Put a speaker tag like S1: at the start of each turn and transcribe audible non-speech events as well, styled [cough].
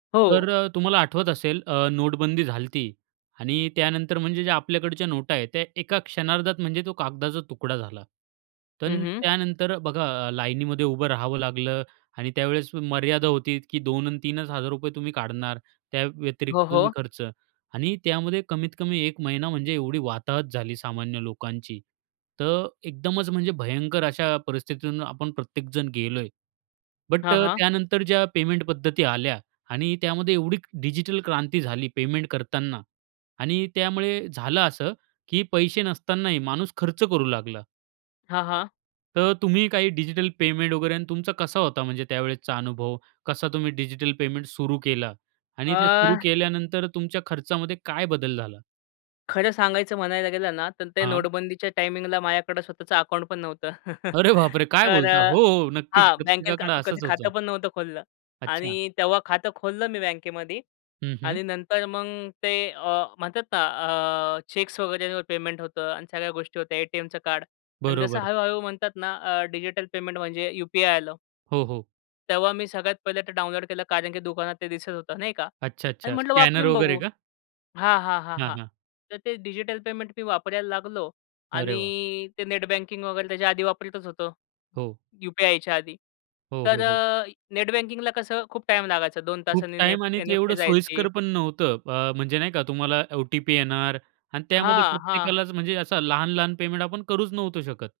S1: हो.
S2: तर अ, तुम्हाला आठवत असेल अ, नोटबंदी झाली होती. आणि त्यानंतर म्हणजे ज्या आपल्याकडच्या नोटा आहेत, त्या एका क्षणार्धात म्हणजे तो कागदाचा तुकडा झाला. तर
S1: हं, हं.
S2: त्यानंतर बघा लाईनमध्ये उभं राहावं लागलं आणि त्यावेळेस मर्यादा होती, की ₹2-3च हजार तुम्ही काढणार. त्या व्यतिरिक्त
S1: हो,
S2: तुम्ही
S1: हो.
S2: खर्च आणि त्यामध्ये कमीतकमी 1 महिना म्हणजे एवढी वाताहत झाली सामान्य लोकांची. तर एकदमच म्हणजे भयंकर अशा परिस्थितीतून आपण प्रत्येकजण गेलोय. बट
S1: हां,
S2: अ,
S1: हां.
S2: त्यानंतर ज्या पेमेंट पद्धती आल्या आणि त्यामध्ये एवढी डिजिटल क्रांती झाली पेमेंट करतांना. आणि त्यामुळे झालं असं, की पैसे नसतानाही माणूस खर्च करू लागला.
S1: हां, हां.
S2: तर तुम्ही काही डिजिटल पेमेंट वगैरे आणि तुमचा कसा होता म्हणजे त्यावेळेसचा अनुभव? कसा तुम्ही डिजिटल पेमेंट सुरू केला? आणि ते सुरू
S1: अ
S2: केल्यानंतर तुमच्या खर्चामध्ये काय बदल झाला?
S1: खरं सांगायचं म्हणायला गेलं ना, तर ते
S2: हां.
S1: नोटबंदीच्या टायमिंगला माझ्याकडं स्वतःचं अकाउंट पण नव्हतं. [chuckles]
S2: अरे बापरे! काय
S1: तर
S2: बोलता?
S1: अ,
S2: हो, हो. नक्कीच
S1: हा बँकेत का
S2: प्रत्येकाकडे
S1: कधी
S2: असंच
S1: खातं
S2: होतं.
S1: पण नव्हतं खोललं.
S2: अच्छा.
S1: आणि तेव्हा खातं खोललं मी बँकेमध्ये.
S2: हं, हं.
S1: आणि नंतर मग ते अ, म्हणतात ना अ, चेक्स वगैरे वर पेमेंट होतं. आणि सगळ्या गोष्टी होत्या एटीएमचं कार्ड आणि जसं
S2: बरोबर.
S1: हळूहळू म्हणतात ना अ, डिजिटल पेमेंट म्हणजे यूपीआय आलं.
S2: हो, हो.
S1: तेव्हा मी सगळ्यात पहिले ते डाउनलोड केलं, कारण की दुकानात ते दिसत होतं नाही का.
S2: अच्छा,
S1: आणि
S2: अच्छा
S1: म्हटलं
S2: स्कॅनर
S1: वापरून
S2: वगैरे
S1: बघू.
S2: का?
S1: हां, हां, हां,
S2: हां,
S1: हां.
S2: हां.
S1: तर ते डिजिटल पेमेंट मी वापरायला लागलो.
S2: अरे
S1: आणि
S2: वाह!
S1: ते नेटबँकिंग वगैरे त्याच्या आधी वापरतच होतो,
S2: हो.
S1: यूपीआयच्या आधी.
S2: हो,
S1: तर
S2: हो, हो.
S1: अ, नेट बँकिंगला कसं खूप टाईम लागायचा दोन
S2: खूप
S1: तासांनी ने नेफ
S2: टाईम आणि ते
S1: एनइएफटी
S2: एवढं
S1: जायची.
S2: सोयीस्कर पण नव्हतं. अ, म्हणजे नाही का तुम्हाला ओटीपी येणार आणि त्यामध्ये
S1: हां, हां.
S2: प्रत्येकालाच म्हणजे असं लहान-लहान पेमेंट आपण करूच नव्हतो शकत.